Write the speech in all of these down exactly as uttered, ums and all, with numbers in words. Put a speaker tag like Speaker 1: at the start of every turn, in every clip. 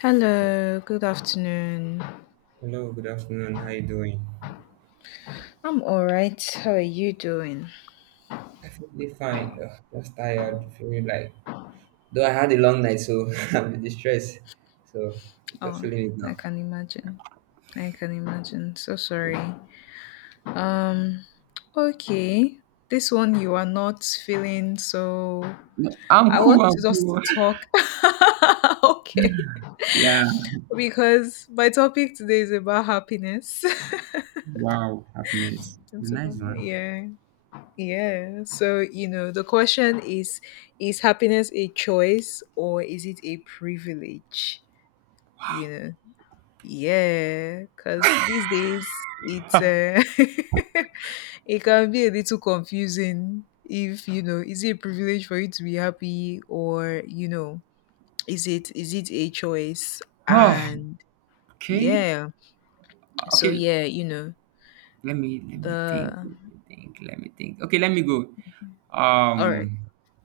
Speaker 1: Hello, good afternoon.
Speaker 2: Hello, good afternoon. How you doing?
Speaker 1: I'm all right. How are you doing?
Speaker 2: I feel pretty fine. Ugh, just tired. Feeling like though I had a long night, so I'm in distress. So I'm just
Speaker 1: Oh,
Speaker 2: feeling it
Speaker 1: I
Speaker 2: now.
Speaker 1: can imagine. I can imagine. So sorry. Um, okay. This one you are not feeling so
Speaker 2: No, I'm
Speaker 1: I
Speaker 2: cool.
Speaker 1: want to
Speaker 2: I'm
Speaker 1: just
Speaker 2: cool.
Speaker 1: talk. okay.
Speaker 2: Yeah.
Speaker 1: Because my topic today is about happiness.
Speaker 2: Wow. Happiness. It's a
Speaker 1: it's about
Speaker 2: nice one.
Speaker 1: yeah. Yeah. So, you know, the question is is happiness a choice or is it a privilege? you know yeah because these days it's uh, it can be a little confusing if you know is it a privilege for you to be happy or you know is it is it a choice
Speaker 2: Oh,
Speaker 1: and
Speaker 2: okay.
Speaker 1: yeah so
Speaker 2: Okay.
Speaker 1: yeah you know
Speaker 2: Let me let me think.
Speaker 1: the
Speaker 2: Let me think. Let me think. Okay. Let me go.
Speaker 1: all right.
Speaker 2: Um,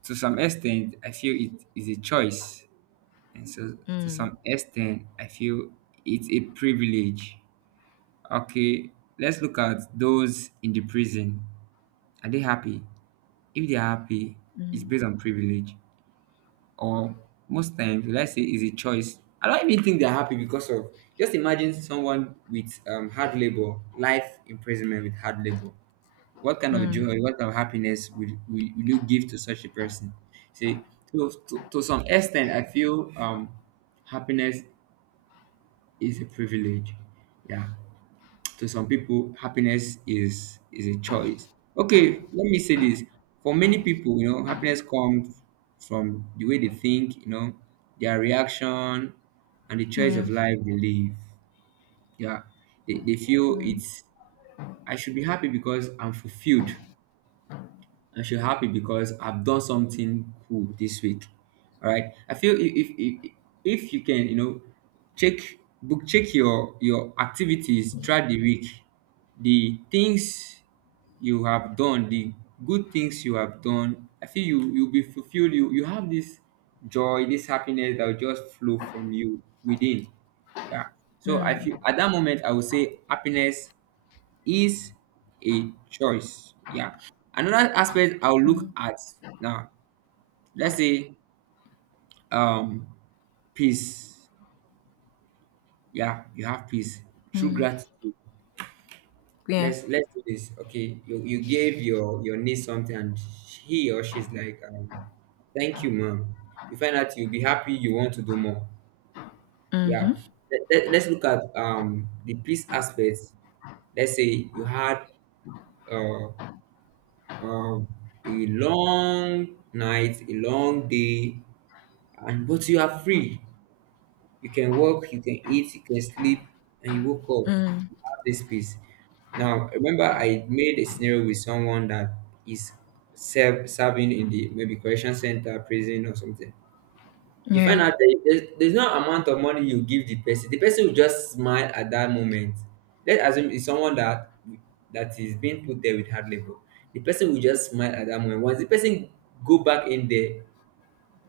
Speaker 2: to some extent, I feel it is a choice, and so to
Speaker 1: mm,
Speaker 2: some extent, I feel it's a privilege. Okay, let's look at those in the prison. Are they happy? If they are happy, it's
Speaker 1: mm,
Speaker 2: based on privilege. Or most times, let's say it's a choice. I don't even think they're happy because of just imagine someone with um, hard labor, life imprisonment with hard labor. What kind of
Speaker 1: mm,
Speaker 2: joy, what kind of happiness will, will, will you give to such a person? See, to, to, to some extent, I feel um, happiness is a privilege. Yeah. To some people, happiness is is a choice. Okay, let me say this. For many people, you know happiness comes from the way they think, you know their reaction and the choice
Speaker 1: yeah.
Speaker 2: of life they live. Yeah, they, they feel
Speaker 1: mm,
Speaker 2: it's I should be happy because I'm fulfilled. I should happy because I've done something cool this week. All right. I feel if if if, if you can, you know, check book check your your activities throughout the week, the things you have done, the good things you have done. I feel you you'll be fulfilled. You you have this joy, this happiness that will just flow from you within. Yeah. So I feel
Speaker 1: mm,
Speaker 2: at that moment I would say happiness is a choice. Yeah. Another aspect I'll look
Speaker 1: mm,
Speaker 2: at now, let's say um peace. Yeah, you have peace through
Speaker 1: mm,
Speaker 2: gratitude.
Speaker 1: yeah.
Speaker 2: Let's let's do this. Okay, you you gave your your niece something and he or she's like, um, thank you, mom. You find out you'll be happy. You want to do more.
Speaker 1: Mm-hmm,
Speaker 2: Yeah. Let, let, us look at um the peace aspects. Let's say you had uh um, a long night, a long day, and but you are free. You can work, you can eat, you can sleep, and you woke up.
Speaker 1: mm,
Speaker 2: You have this peace. Now, remember, I made a scenario with someone that is serve, serving in the maybe correction center, prison, or something. You
Speaker 1: yeah.
Speaker 2: find out that there's, there's no amount of money you give the person, the person will just smile at that moment. Let's assume it's someone that that is being put there with hard labor. The person will just smile at that moment. Once the person go back in there,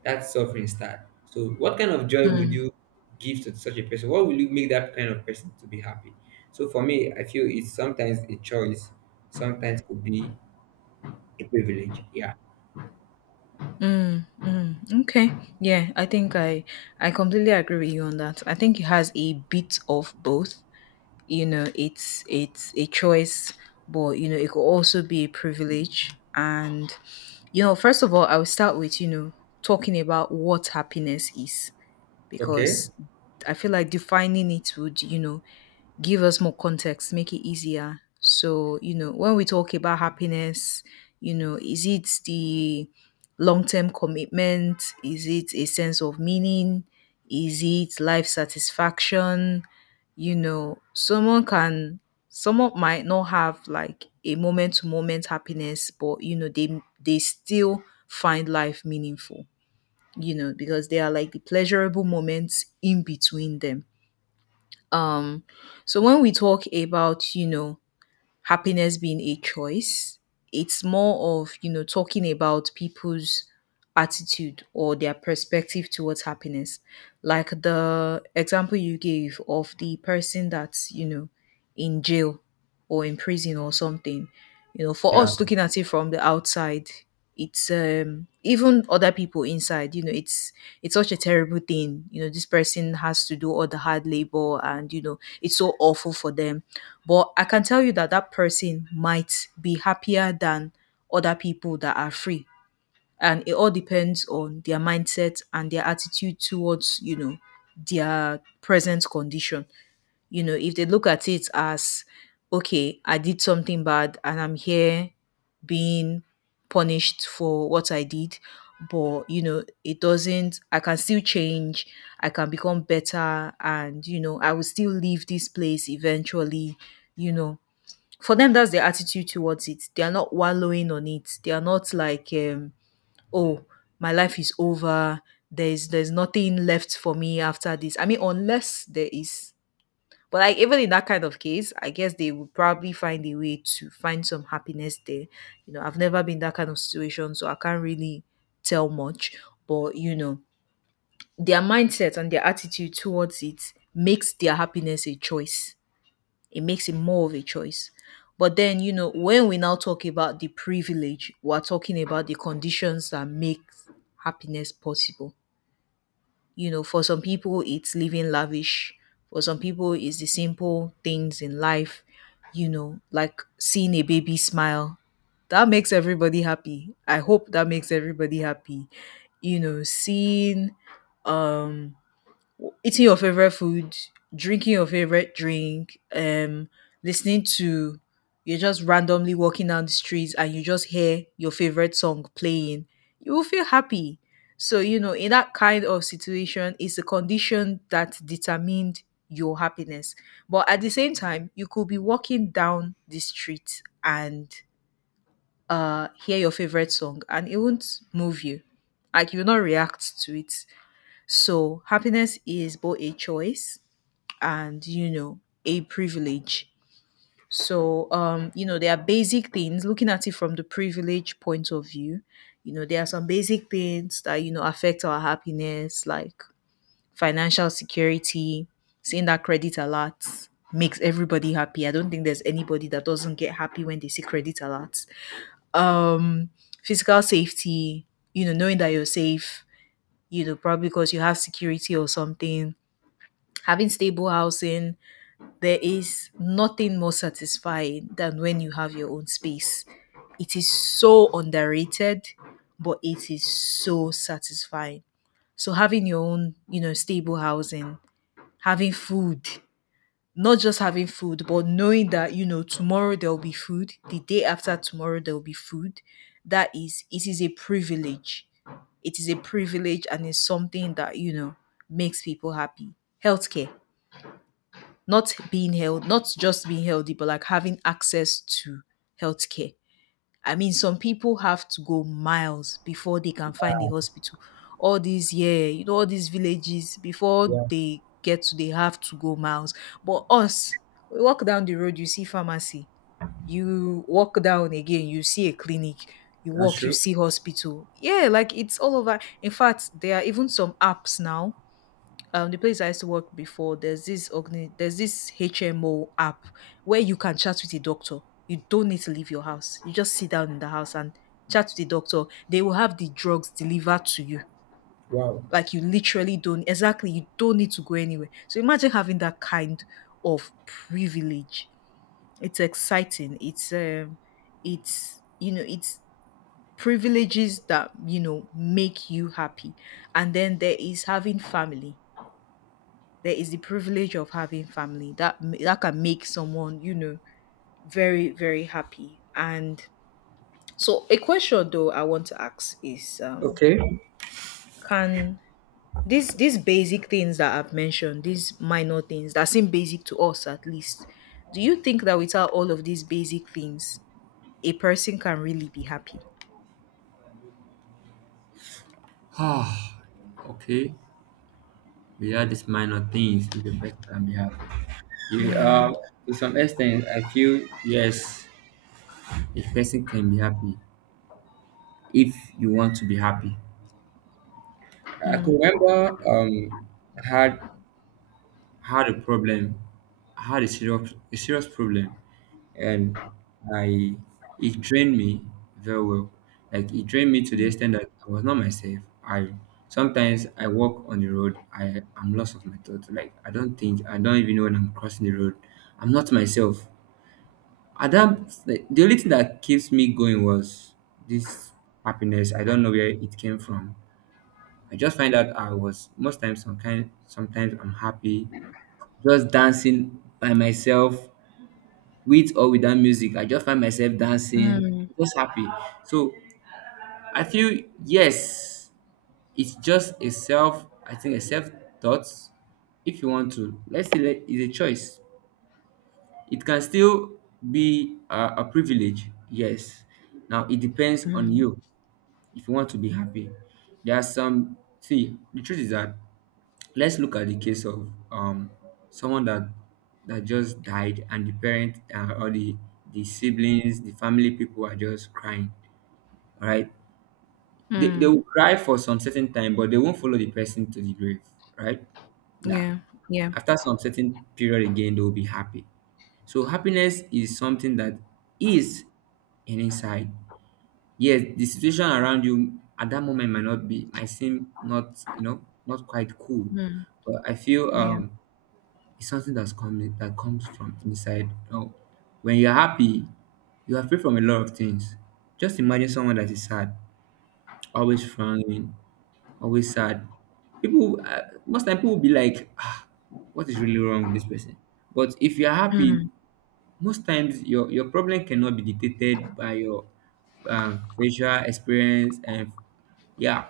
Speaker 2: that suffering start. So what kind of joy would
Speaker 1: Mm.
Speaker 2: you give to such a person? What will you make that kind of person to be happy? So for me, I feel it's sometimes a choice, sometimes could be a privilege. Yeah.
Speaker 1: Mm, mm, okay. Yeah, I think I I completely agree with you on that. I think it has a bit of both. You know, it's it's a choice, but you know, it could also be a privilege. And you know, first of all, I will start with, you know, talking about what happiness is
Speaker 2: Okay.
Speaker 1: because I feel like defining it would, you know, give us more context, make it easier. So, you know, when we talk about happiness, you know, is it the long term commitment? Is it a sense of meaning? Is it life satisfaction? You know, someone can, someone might not have like a moment to moment happiness, but, you know, they, they still find life meaningful, you know, because they are like the pleasurable moments in between them. Um, so when we talk about, you know, happiness being a choice. It's more of, you know, talking about people's attitude or their perspective towards happiness. Like the example you gave of the person that's, you know, in jail or in prison or something. You know, for
Speaker 2: Yeah,
Speaker 1: us looking at it from the outside, it's um even other people inside, you know, it's it's such a terrible thing. You know, this person has to do all the hard labor and you know, it's so awful for them, but I can tell you that that person might be happier than other people that are free. And it all depends on their mindset and their attitude towards, you know, their present condition. You know, if they look at it as, okay, I did something bad and I'm here being punished for what I did, but, you know, it doesn't, I can still change, I can become better, and, you know, I will still leave this place eventually, you know, for them that's their attitude towards it. They are not wallowing on it. They are not like um oh my life is over, there's there's nothing left for me after this. I mean unless there is, but like even in that kind of case I guess they would probably find a way to find some happiness there. You know, I've never been in that kind of situation, so I can't really tell much. But you know, their mindset and their attitude towards it makes their happiness a choice. It makes it more of a choice. But then, you know, when we now talk about the privilege, we're talking about the conditions that make happiness possible. You know, for some people, it's living lavish. For some people, it's the simple things in life, you know, like seeing a baby smile. That makes everybody happy. I hope that makes everybody happy. You know, seeing um eating your favorite food, drinking your favorite drink, um, listening to, you're just randomly walking down the streets and you just hear your favorite song playing, you will feel happy. So, you know, in that kind of situation, it's a condition that determined your happiness. But at the same time, you could be walking down the street and uh hear your favorite song and it won't move you. Like you will not react to it. So happiness is both a choice and you know a privilege. So um, you know, there are basic things looking at it from the privilege point of view. You know, there are some basic things that you know affect our happiness, like financial security, seeing that credit alert makes everybody happy. I don't think there's anybody that doesn't get happy when they see credit alerts. Um, physical safety, you know, knowing that you're safe, you know, probably because you have security or something, having stable housing, there is nothing more satisfying than when you have your own space. It is so underrated, but it is so satisfying. So having your own, you know, stable housing, having food, not just having food, but knowing that, you know, tomorrow there'll be food, the day after tomorrow there'll be food, that is, it is a privilege. It is a privilege and it's something that, you know, makes people happy. Healthcare, not being held, not just being healthy, but like having access to healthcare. I mean, some people have to go miles before they can find a hospital. All these, yeah, you know, all these villages before
Speaker 2: yeah,
Speaker 1: they get to, they have to go miles. But us, we walk down the road, you see pharmacy. You walk down again, you see a clinic. You
Speaker 2: that's
Speaker 1: walk, you
Speaker 2: true.
Speaker 1: see hospital. Yeah, like it's all over. In fact, there are even some apps now, um the place I used to work before, there's this organi- there's this H M O app where you can chat with the doctor. You don't need to leave your house. You just sit down in the house and chat with the doctor. They will have the drugs delivered to you.
Speaker 2: Wow.
Speaker 1: Like you literally don't, exactly, you don't need to go anywhere. So imagine having that kind of privilege. It's exciting. It's um it's you know it's privileges that you know make you happy. And then there is having family. There is the privilege of having family that that can make someone, you know, very very happy. And so a question though I want to ask is, um
Speaker 2: Okay.
Speaker 1: can these these basic things that I've mentioned, these minor things that seem basic to us at least, do you think that without all of these basic things a person can really be happy?
Speaker 2: Ah, okay. Without these minor things, if a person can be happy. You,
Speaker 1: yeah.
Speaker 2: uh, to some extent, I feel yes, a person can be happy if you want to be happy. I could remember, um, I had had a problem, had a serious a serious problem, and I it drained me very well. Like it drained me to the extent that I was not myself. I Sometimes I walk on the road, I am lost of my thoughts. Like I don't think, I don't even know when I'm crossing the road. I'm not myself. At that, like, the only thing that keeps me going was this happiness. I don't know where it came from. I just find out I was most times some kind. Sometimes I'm happy, just dancing by myself with or without music. I just find myself dancing,
Speaker 1: mm,
Speaker 2: just happy. So I feel yes, it's just a self, I think a self thought. If you want to, let's say that it's a choice. It can still be a, a privilege, yes. Now it depends on
Speaker 1: mm,
Speaker 2: you if you want to be happy. There are some, see, the truth is that let's look at the case of um someone that that just died, and the parent, uh, or the the siblings, the family people are just crying. All right. They, they
Speaker 1: mm.
Speaker 2: will cry for some certain time, but they won't follow the person to the grave, right? Yeah.
Speaker 1: yeah. yeah.
Speaker 2: After some certain period again, they will be happy. So happiness is something that is an inside. Yes, the situation around you at that moment might not be, might seem not you know not quite cool,
Speaker 1: mm,
Speaker 2: but I feel
Speaker 1: yeah.
Speaker 2: um it's something that's coming that comes from inside. Oh, when you're happy, you are free from a lot of things. Just imagine someone that is sad, always frowning, always sad. People, uh, most time people will be like, ah, what is really wrong with this person? But if you're happy,
Speaker 1: mm.
Speaker 2: most times your your problem cannot be dictated by your uh facial experience, and yeah,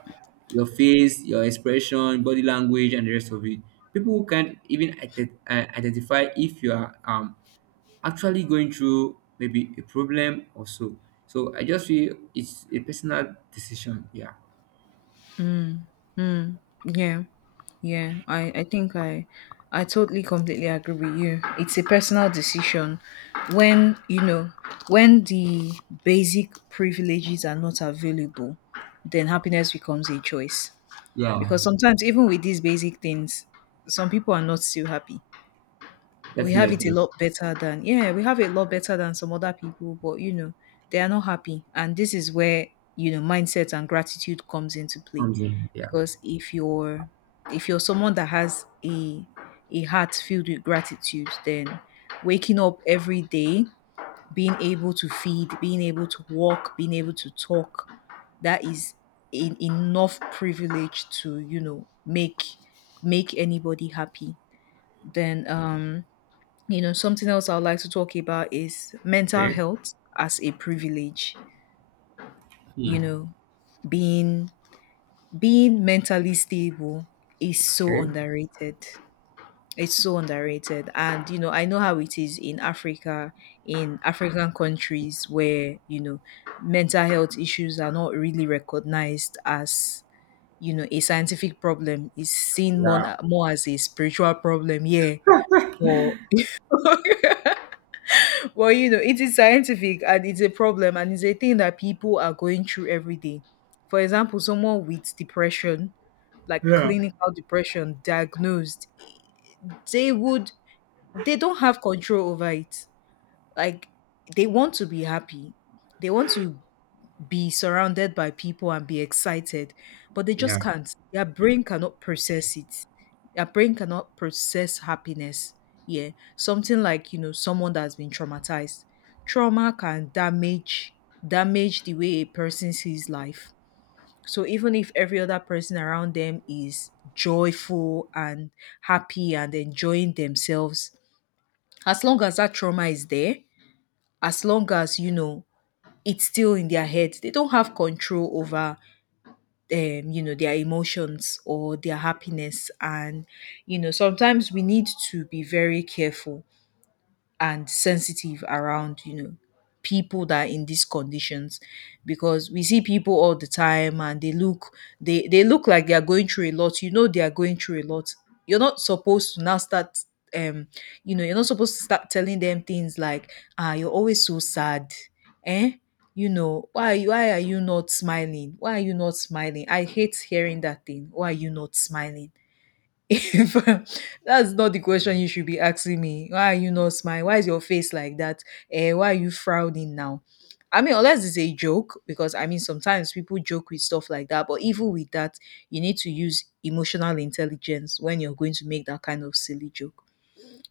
Speaker 2: your face, your expression, body language, and the rest of it. People who can't even ide- uh, identify if you are um, actually going through maybe a problem or so. So I just feel it's a personal decision. Yeah.
Speaker 1: Yeah. Yeah. I, I think I I totally completely agree with you. It's a personal decision. When, you know, when the basic privileges are not available, then happiness becomes a choice.
Speaker 2: Yeah.
Speaker 1: Because sometimes even with these basic things, some people are not still happy. We have it a
Speaker 2: Definitely.
Speaker 1: lot better than, yeah, we have it a lot better than some other people, but you know, they are not happy and this is where you know mindset and gratitude comes into play,
Speaker 2: Comes in, yeah.
Speaker 1: because if you're, if you're someone that has a a heart filled with gratitude, then waking up every day, being able to feed, being able to walk, being able to talk, that is en- enough privilege to, you know, make make anybody happy. Then um you know something else I'd like to talk about is mental
Speaker 2: Okay.
Speaker 1: health as a privilege.
Speaker 2: Hmm.
Speaker 1: You know, being being mentally stable is so
Speaker 2: Okay.
Speaker 1: underrated. It's so underrated, and you know I know how it is in Africa, in African countries where you know mental health issues are not really recognized as, you know, a scientific problem. It's seen more,
Speaker 2: Yeah.
Speaker 1: more as a spiritual problem, yeah, or well, you know, it is scientific and it's a problem and it's a thing that people are going through every day. For example, someone with depression, like
Speaker 2: Yeah.
Speaker 1: clinical depression diagnosed, they would they don't have control over it. Like they want to be happy. They want to be surrounded by people and be excited, but they
Speaker 2: Yeah.
Speaker 1: just can't. Their brain cannot process it. Their brain cannot process happiness. Yeah. Something like, you know, someone that's been traumatized. Trauma can damage damage the way a person sees life. So even if every other person around them is joyful and happy and enjoying themselves, as long as that trauma is there, as long as you know it's still in their head, they don't have control over um, you know their emotions or their happiness. And you know sometimes we need to be very careful and sensitive around you know people that are in these conditions, because we see people all the time and they look they they look like they are going through a lot. You know they are going through a lot. You're not supposed to now start um you know you're not supposed to start telling them things like, ah, you're always so sad, eh, you know why are you- why are you not smiling, why are you not smiling? I hate hearing that thing, why are you not smiling? If that's not the question you should be asking me, why are you not smiling, why is your face like that, eh, why are you frowning now? I mean, unless it's a joke, because I mean sometimes people joke with stuff like that, but even with that, you need to use emotional intelligence when you're going to make that kind of silly joke.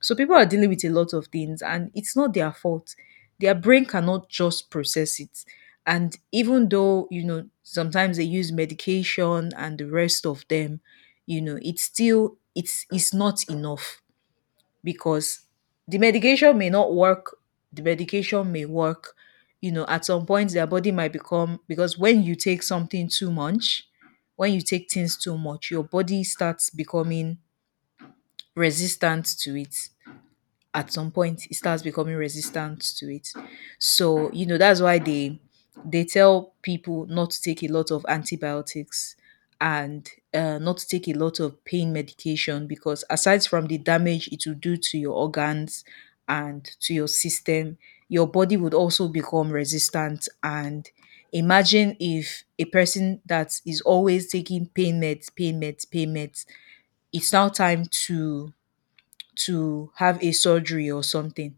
Speaker 1: So people are dealing with a lot of things and it's not their fault. Their brain cannot just process it. And even though, you know, sometimes they use medication and the rest of them, you know, it's still it's it's not enough, because the medication may not work, the medication may work, you know, at some point their body might become, because when you take something too much, when you take things too much, your body starts becoming resistant to it. At some point it starts becoming resistant to it. So, you know, that's why they they tell people not to take a lot of antibiotics and uh, not to take a lot of pain medication, because aside from the damage it will do to your organs and to your system, your body would also become resistant. And imagine if a person that is always taking pain meds, pain meds, pain meds, it's now time to to have a surgery or something,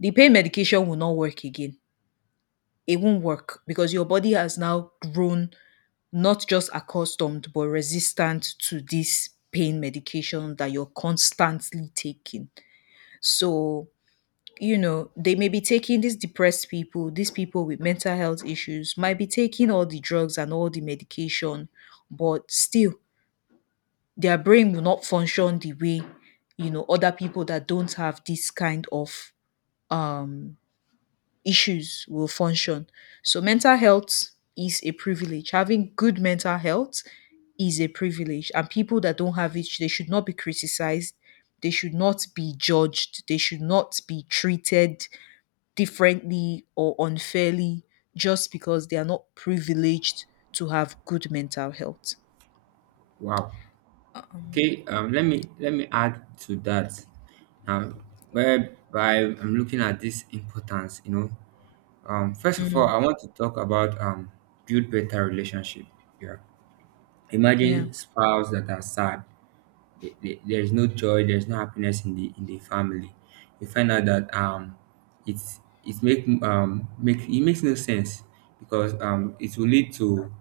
Speaker 1: the pain medication will not work again. It won't work because your body has now grown not just accustomed but resistant to this pain medication that you're constantly taking. So, you know, they may be taking, these depressed people, these people with mental health issues might be taking all the drugs and all the medication, but still their brain will not function the way you know, other people that don't have this kind of um issues will function. So mental health is a privilege. Having good mental health is a privilege. And people that don't have it, they should not be criticized. They should not be judged. They should not be treated differently or unfairly just because they are not privileged to have good mental health.
Speaker 2: Wow. Okay, um, let me let me add to that now, whereby I'm looking at this importance, you know. Um, first of all,
Speaker 1: Mm,
Speaker 2: I want to talk about um build better relationship. Yeah.
Speaker 1: yeah.
Speaker 2: Imagine spouse that are sad, the- the- there's no joy, there's no happiness in the in the family. You find out that um it's, it make um make it makes no sense, because um it will lead to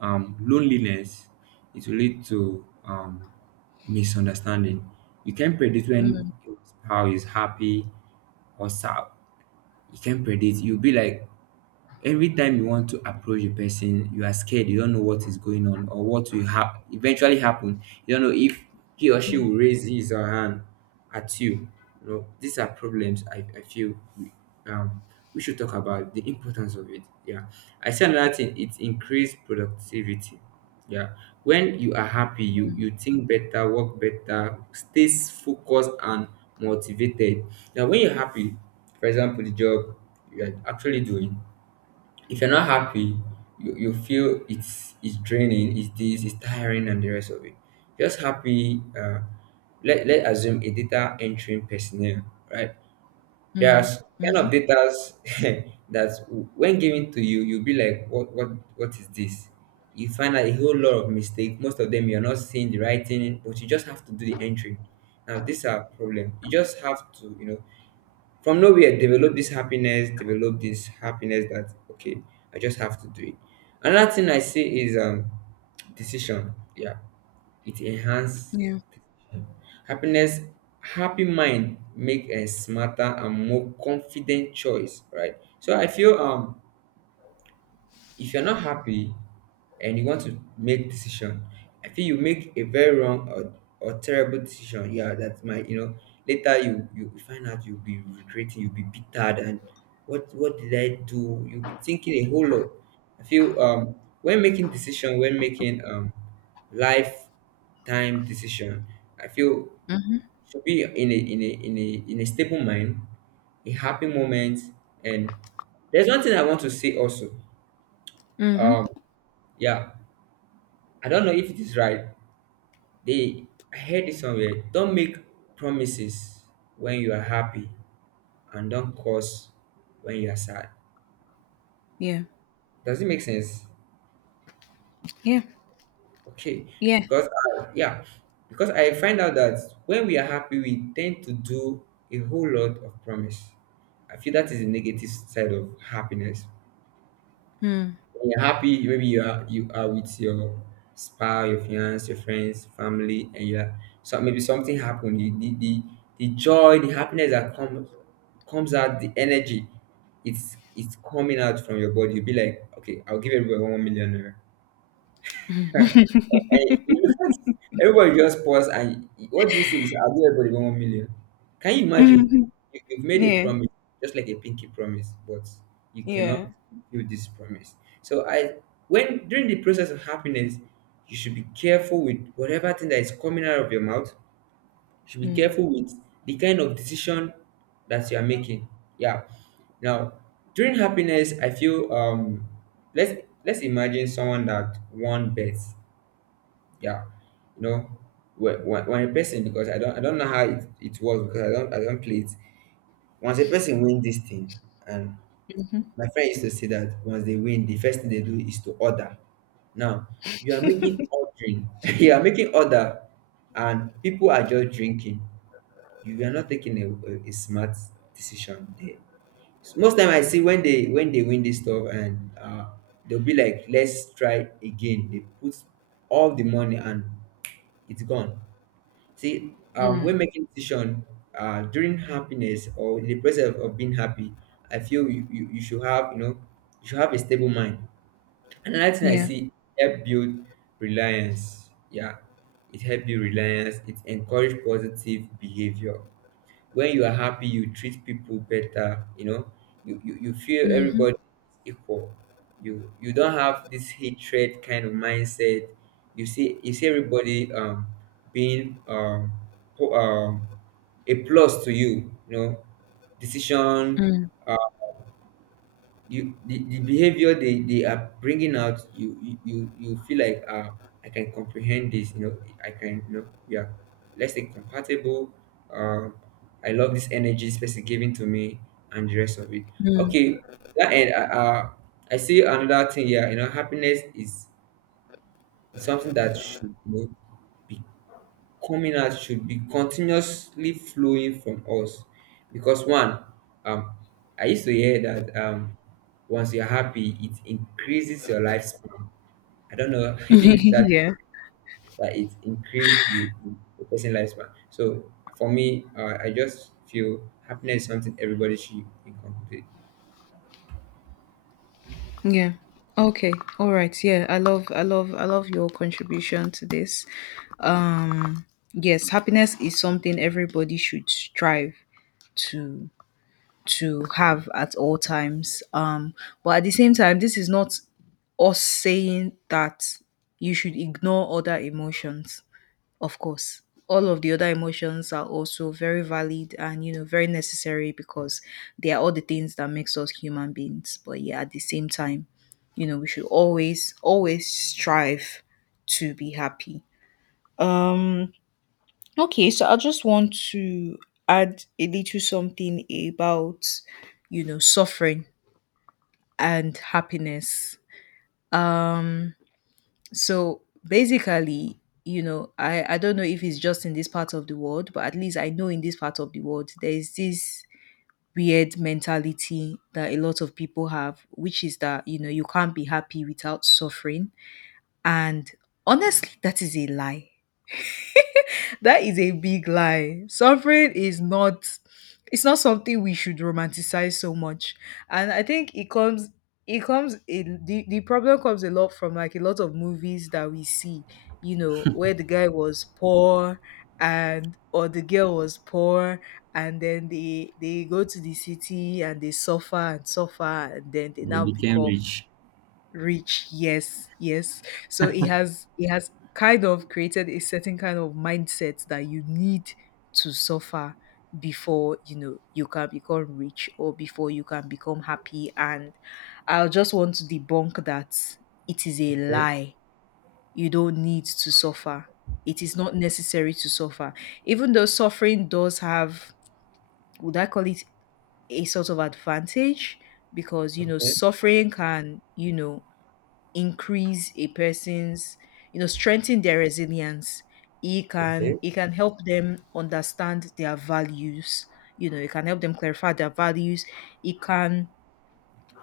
Speaker 2: um loneliness, it will lead to um misunderstanding. You can predict when
Speaker 1: Mm,
Speaker 2: your spouse is happy or sad. You can predict. You'll be like, every time you want to approach a person, you are scared. You don't know what is going on or what will hap- eventually happen. You don't know if he or she
Speaker 1: mm,
Speaker 2: will raise his or her hand at you. You know, these are problems I, I feel we, um, we should talk about the importance of it. Yeah. I say another thing, it increased productivity. Yeah. When you are happy, you, you think better, work better, stays focused and motivated. Now, when you're happy, for example, the job you are actually doing, if you're not happy, you, you feel it's it's draining, it's this, it's tiring, and the rest of it. Just happy. Uh, let let assume a data entering personnel, right?
Speaker 1: mm,
Speaker 2: There's kind of
Speaker 1: mhm.
Speaker 2: data that, when given to you, you'll be like, what what what is this? You find out a whole lot of mistake. Most of them you're not seeing the writing, but you just have to do the entry. Now these are problem. You just have to, you know, from nowhere develop this happiness develop this happiness that okay, I just have to do it. Another thing I say is um decision. Yeah, it enhance
Speaker 1: Yeah.
Speaker 2: happiness. Happy mind make a smarter and more confident choice, right? So I feel um if you're not happy and you want to make decision, I feel you make a very wrong or, or terrible decision. Yeah, that might, you know later, you you find out you'll be regretting, you'll be bitter, and what what did I do? You'll be thinking a whole lot. I feel um when making decision, when making um lifetime decision, I feel should be in a in a in a in a stable mind, a happy moment, and there's one thing I want to say also.
Speaker 1: Hmm.
Speaker 2: Um, yeah, I don't know if it is right. They I heard it somewhere. Don't make promises when you are happy, and don't curse when you are sad.
Speaker 1: Yeah.
Speaker 2: Does it make sense?
Speaker 1: Yeah.
Speaker 2: Okay,
Speaker 1: Yeah.
Speaker 2: because I, yeah, because I find out that when we are happy, we tend to do a whole lot of promise. I feel that is the negative side of happiness.
Speaker 1: Mm.
Speaker 2: When you're happy, maybe you are you are with your spouse, your fiance, your friends, family, and you are so maybe something happened. The, the, the, the joy, the happiness that comes comes out, the energy, it's it's coming out from your body. You'll be like, okay, I'll give everyone one million naira. And you look at everybody just pause, and what do you say is I'll give everybody one one million. Can you imagine?
Speaker 1: Mm-hmm.
Speaker 2: You, you've made a
Speaker 1: Yeah.
Speaker 2: promise, just like a pinky promise, but you
Speaker 1: Yeah.
Speaker 2: cannot do this promise. So I when during the process of happiness, you should be careful with whatever thing that is coming out of your mouth. You should be
Speaker 1: Mm.
Speaker 2: careful with the kind of decision that you are making. Yeah. Now, during happiness, I feel um let's let's imagine someone that won bets, yeah, you know, when, when when a person, because i don't i don't know how it, it was, because i don't i don't play it. Once a person win this thing, and
Speaker 1: Mhm.
Speaker 2: my friend used to say that once they win the first thing they do is to order. Now, you are making ordering, you are making order, and people are just drinking. You are not taking a, a, a smart decision there. So most time I see when they when they win this stuff, and uh they'll be like let's try again, they put all the money and it's gone. See, um,
Speaker 1: Mm.
Speaker 2: when making decision, uh, during happiness or in the process of being happy, I feel you, you, you should have, you know, you should have a stable mind. Another thing I
Speaker 1: Yeah.
Speaker 2: see, help build reliance. Yeah, it help build reliance. It encourage positive behavior. When you are happy you treat people better, you know, you you, you feel
Speaker 1: Mhm.
Speaker 2: everybody is equal. You you don't have this hatred kind of mindset. You see you see everybody um being um, po- um a plus to you, you know. Decision,
Speaker 1: Mm.
Speaker 2: you, the, the behavior they, they are bringing out, you you you you feel like, uh, I can comprehend this, you know, I can, you know, we are, let's say, compatible. um I love this energy this person giving to me and the rest of it. Okay, that end. uh, uh, I see another thing here, you know. Happiness is, is something that should, you know, be coming out, should be continuously flowing from us. Because one, um I used to hear that um once you're happy it increases your lifespan. I don't know if that,
Speaker 1: Yeah.
Speaker 2: that it increases the, the person lifespan. So for me, uh, I just feel happiness is something everybody should be complete.
Speaker 1: Yeah. Okay. All right. Yeah. I love I love I love your contribution to this. Um yes, happiness is something everybody should strive to to have at all times. Um but at the same time, this is not us saying that you should ignore other emotions. Of course, all of the other emotions are also very valid and you know very necessary, because they are all the things that makes us human beings. But yeah, at the same time, you know, we should always always strive to be happy. Um okay, so I just want to add a little something about you know suffering and happiness. Um so basically, you know i i don't know if it's just in this part of the world, but at least I know in this part of the world there is this weird mentality that a lot of people have, which is that you know you can't be happy without suffering. And honestly, that is a lie, that is a big lie. Suffering is not, it's not something we should romanticize so much. And I think it comes, it comes in the, the problem comes a lot from like a lot of movies that we see, you know, where the guy was poor and or the girl was poor and then they they go to the city and they suffer and suffer and then they
Speaker 2: They
Speaker 1: now
Speaker 2: became
Speaker 1: become
Speaker 2: rich.
Speaker 1: rich. Yes, yes. So it has, it has kind of created a certain kind of mindset that you need to suffer before you know you can become rich or before you can become happy. And I just want to debunk that. It is a
Speaker 2: Okay.
Speaker 1: lie. You don't need to suffer. It is not necessary to suffer. Even though suffering does have, would I call it a sort of advantage, because you know
Speaker 2: Okay.
Speaker 1: suffering can you know increase a person's, you know strengthen their resilience. It can,
Speaker 2: Okay.
Speaker 1: it can help them understand their values, you know it can help them clarify their values. It can,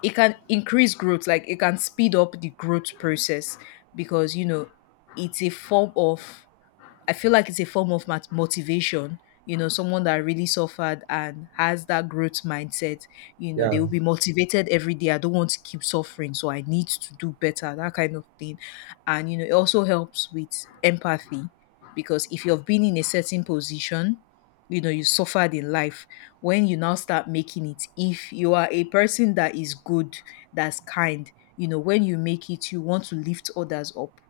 Speaker 1: it can increase growth, like it can speed up the growth process, because you know it's a form of, I feel like it's a form of mat- motivation. You know, someone that really suffered and has that growth mindset, you know, they
Speaker 2: Yeah.
Speaker 1: will be motivated every day. I don't want to keep suffering, so I need to do better, that kind of thing. And, you know, it also helps with empathy, because if you've been in a certain position, you know, you suffered in life, when you now start making it, if you are a person that is good, that's kind, you know, when you make it, you want to lift others up,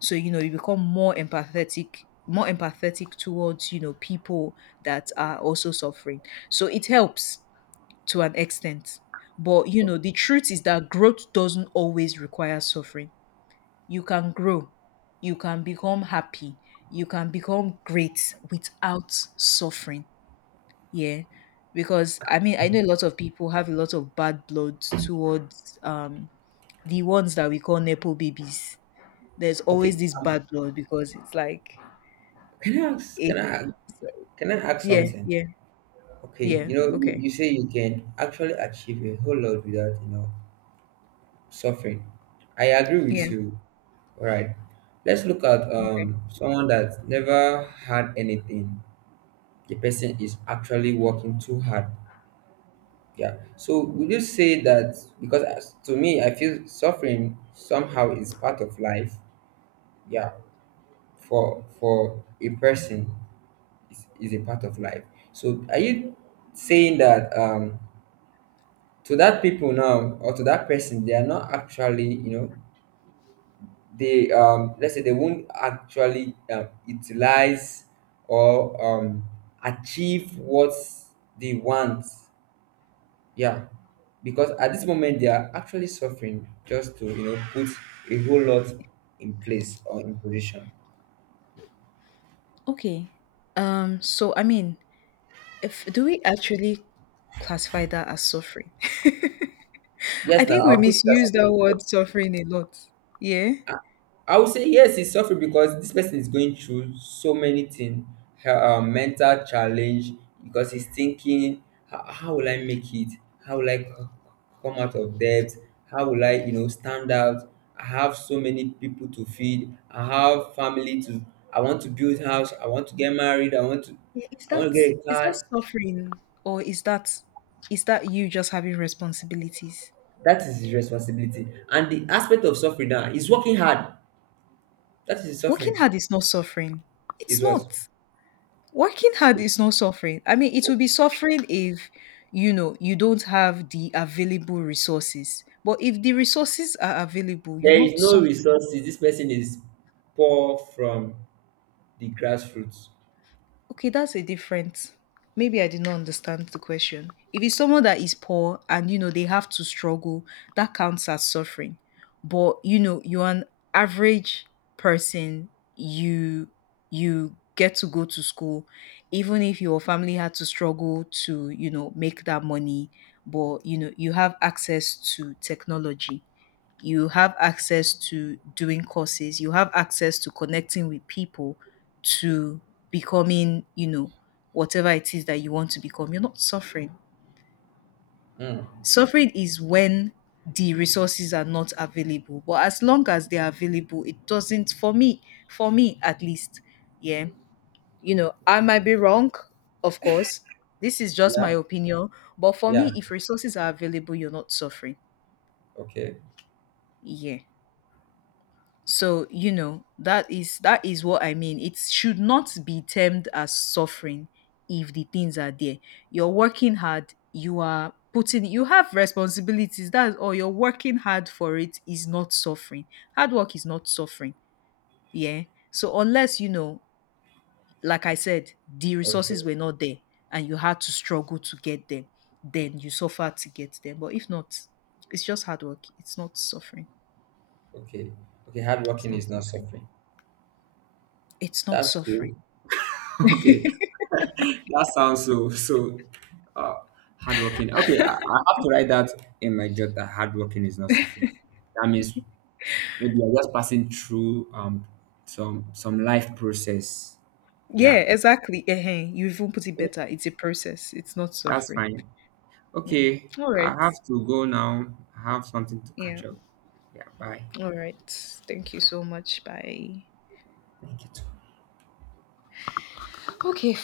Speaker 1: so you know you become more empathetic, more empathetic towards you know people that are also suffering. So it helps to an extent. But you know the truth is that growth doesn't always require suffering. You can grow, you can become happy, you can become great without suffering. Yeah. Because I mean, I know a lot of people have a lot of bad blood towards um the ones that we call nepo babies. There's always
Speaker 2: Okay.
Speaker 1: this
Speaker 2: Um
Speaker 1: bad blood because it's like,
Speaker 2: can I ask, can
Speaker 1: it's
Speaker 2: I,
Speaker 1: so,
Speaker 2: can I ask
Speaker 1: yeah,
Speaker 2: something?
Speaker 1: yeah,
Speaker 2: Okay,
Speaker 1: yeah,
Speaker 2: you know, you
Speaker 1: okay.
Speaker 2: you say you can actually achieve a whole lot without, you know, suffering. I agree with
Speaker 1: Yeah,
Speaker 2: you. All right, let's look at
Speaker 1: okay.
Speaker 2: um someone that never had anything. The person is actually working too hard. Yeah. So would you say that, because as, to me, I feel suffering somehow is part of life. Yeah. For for a person, is is a part of life. So are you saying that, um to that people now or to that person, they are not actually, you know, they, um let's say they won't actually, um, utilize or um achieve what they want. Yeah. Because at this moment they are actually suffering just to, you know, put a whole lot in place or in position.
Speaker 1: Okay. Um, so I mean, if, do we actually classify that as suffering? I
Speaker 2: Yes, now
Speaker 1: think we
Speaker 2: I'll put that.
Speaker 1: misuse that word suffering a lot. Yeah?
Speaker 2: I would say yes, he's suffering because this person is going through so many things, her, um, mental challenge, because he's thinking, how, how will I make it? How will I c- come out of debt? How will I, you know, stand out? I have so many people to feed. I have family to. I want to build house. I want to get married. I want to.
Speaker 1: Yeah, is
Speaker 2: I want to
Speaker 1: that,
Speaker 2: get a
Speaker 1: is that
Speaker 2: car.
Speaker 1: suffering, or is that, is that you just having responsibilities?
Speaker 2: That is his responsibility. And the aspect of suffering now is working hard. That is his
Speaker 1: Working
Speaker 2: suffering.
Speaker 1: hard is not suffering. It's
Speaker 2: Is what.
Speaker 1: not. Working hard is not suffering. I mean, it will be suffering if you know you don't have the available resources. But if the resources are available, you're
Speaker 2: There is
Speaker 1: not
Speaker 2: no
Speaker 1: suffering.
Speaker 2: resources. This person is poor from the grassroots.
Speaker 1: Okay, that's a different. Maybe I did not understand the question. If it's someone that is poor and you know they have to struggle, that counts as suffering. But you know, you're an average person, you you get to go to school, even if your family had to struggle to, you know, make that money, but you know, you have access to technology, you have access to doing courses, you have access to connecting with people, to becoming, you know, whatever it is that you want to become. You're not suffering.
Speaker 2: Mm.
Speaker 1: Suffering is when the resources are not available. But as long as they are available, it doesn't, for me, for me at least, yeah. You know, I might be wrong, of course. This is just my
Speaker 2: Yeah,
Speaker 1: opinion. But for
Speaker 2: yeah.
Speaker 1: me, if resources are available, you're not suffering.
Speaker 2: Okay,
Speaker 1: Yeah. So, you know, that is, that is what I mean. It should not be termed as suffering if the things are there. You're working hard, you are putting, you have responsibilities. That's all, you're working hard for it, is not suffering. Hard work is not suffering. Yeah. So unless, you know, like I said, the
Speaker 2: okay,
Speaker 1: resources were not there and you had to struggle to get them, then you suffer to get them. But if not, it's just hard work. It's not suffering.
Speaker 2: okay, okay.
Speaker 1: It's
Speaker 2: Hardworking
Speaker 1: not
Speaker 2: is not
Speaker 1: suffering.
Speaker 2: suffering.
Speaker 1: It's not
Speaker 2: That's
Speaker 1: suffering.
Speaker 2: cool. Okay, that sounds so so, uh, hardworking. Okay, I, I have to write that in my job that hardworking is not suffering. That means maybe I'm just passing through um some some life process.
Speaker 1: Yeah,
Speaker 2: Yeah,
Speaker 1: exactly. Ehen, you even put it better. It's a process. It's not
Speaker 2: that's
Speaker 1: suffering.
Speaker 2: fine.
Speaker 1: Yeah.
Speaker 2: Okay,
Speaker 1: All
Speaker 2: I
Speaker 1: right.
Speaker 2: have to go now. I have something to
Speaker 1: Yeah.
Speaker 2: catch up. Yeah, bye.
Speaker 1: All right. Thank you so much. Bye.
Speaker 2: Thank you too.
Speaker 1: Okay,